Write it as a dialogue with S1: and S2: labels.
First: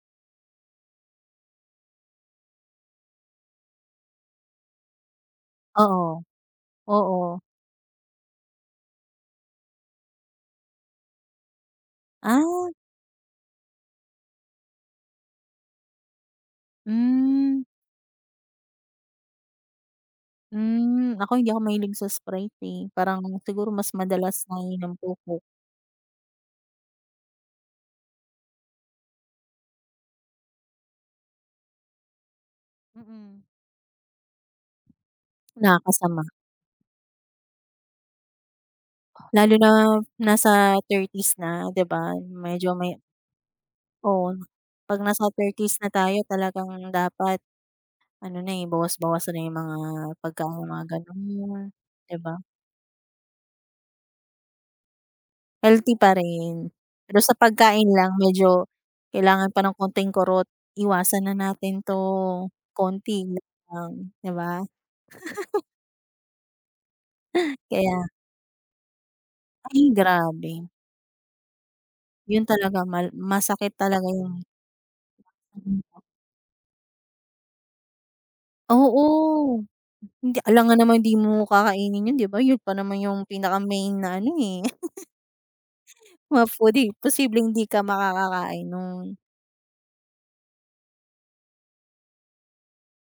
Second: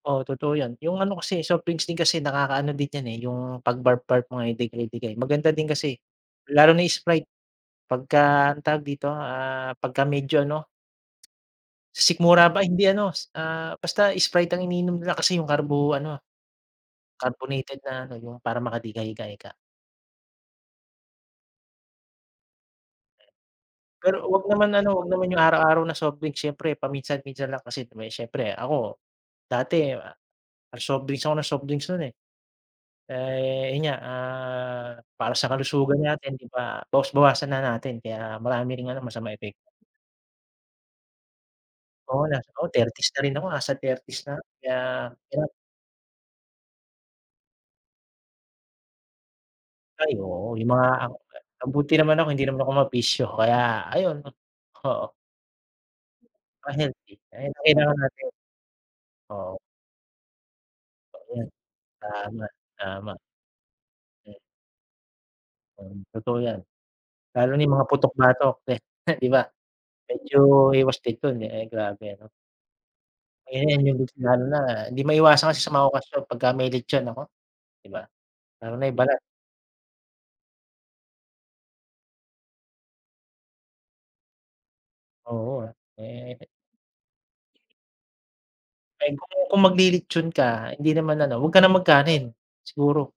S1: Oo, totoo 'yan. Yung ano kasi, eh, soft drinks din kasi nakakaano din 'yan, eh, yung pag-burp-burp mo ay dighay-dighay. Maganda din kasi
S2: Oo,
S1: lalo na
S2: oo.
S1: Sprite. Pagka tawag dito, ah, pagka medyo ano sikmura ba?
S2: Ah.
S1: Hindi ano, s ah, basta Sprite ang iniinom nila kasi yung carbo ano,
S2: Mm.
S1: carbonated na ano, yung para makadighay ka ika.
S2: Mm. Ako hindi ako mahilig sa Sprite, eh. Parang siguro mas
S1: Pero wag
S2: madalas
S1: naman ano,
S2: naiinom
S1: wag
S2: ko,
S1: naman
S2: Coke.
S1: yung araw-araw na soft drinks. Siyempre paminsan-minsan lang kasi siyempre ako dati soft drinks ako nang soft drinks nun, eh.
S2: Mm.
S1: Eh, yun nga, ah, para sa kalusugan
S2: Nakakasama.
S1: natin, 'di ba, bawas-bawasan na natin kaya marami ring ano, masamang
S2: Lalo
S1: epekto.
S2: na nasa 30's na, 'di ba?
S1: Oo, nasa oo,
S2: Medyo may
S1: 30's na rin ako nasa 30's na
S2: Oo.
S1: kaya
S2: 'Pag nasa
S1: yun.
S2: 30's na tayo talagang dapat ano na, eh, bawas-bawasan na yung mga
S1: Ay
S2: pagkain
S1: oo.
S2: ng
S1: Yung
S2: mga
S1: mga ak
S2: ganun, yung
S1: mabuti
S2: 'di
S1: naman ako
S2: ba?
S1: hindi naman ako mabisyo kaya ayun, oo.
S2: Healthy pa
S1: Ah,
S2: rin.
S1: healthy.
S2: Pero sa
S1: Ayan ang
S2: pagkain
S1: kailangan
S2: lang
S1: natin.
S2: medyo kailangan
S1: Oo.
S2: pa ng konting kurot. Iwasan
S1: Totoo
S2: na
S1: 'yan.
S2: natin
S1: Tama,
S2: 'to.
S1: tama.
S2: Konti lang, 'di
S1: Mm.
S2: ba?
S1: 'Yan, totoo 'yan. Lalo na yung mga
S2: Kaya
S1: putok-batok, eh, 'di ba?
S2: Ay,
S1: Medyo
S2: grabe.
S1: iwas din dun. Eh, grabe ano.
S2: Yun talaga mal masakit
S1: Ayan, yun
S2: talaga yun.
S1: lalo na di maiwasan kasi sa mga
S2: [unintelligible]
S1: okasyon pagka may lechon, naku, 'di ba? Lalo na yung balat.
S2: Oo. Hindi alangan naman di mo kakainin yun, 'di ba, yun pa naman yung pinaka-main na ano, eh.
S1: Oo, ah. Eh
S2: Ma-foodie. Posibleng di ka makakakain
S1: Eh,
S2: nun.
S1: kung magli-lechon ka hindi naman ano, wag ka na mag-kanin, siguro.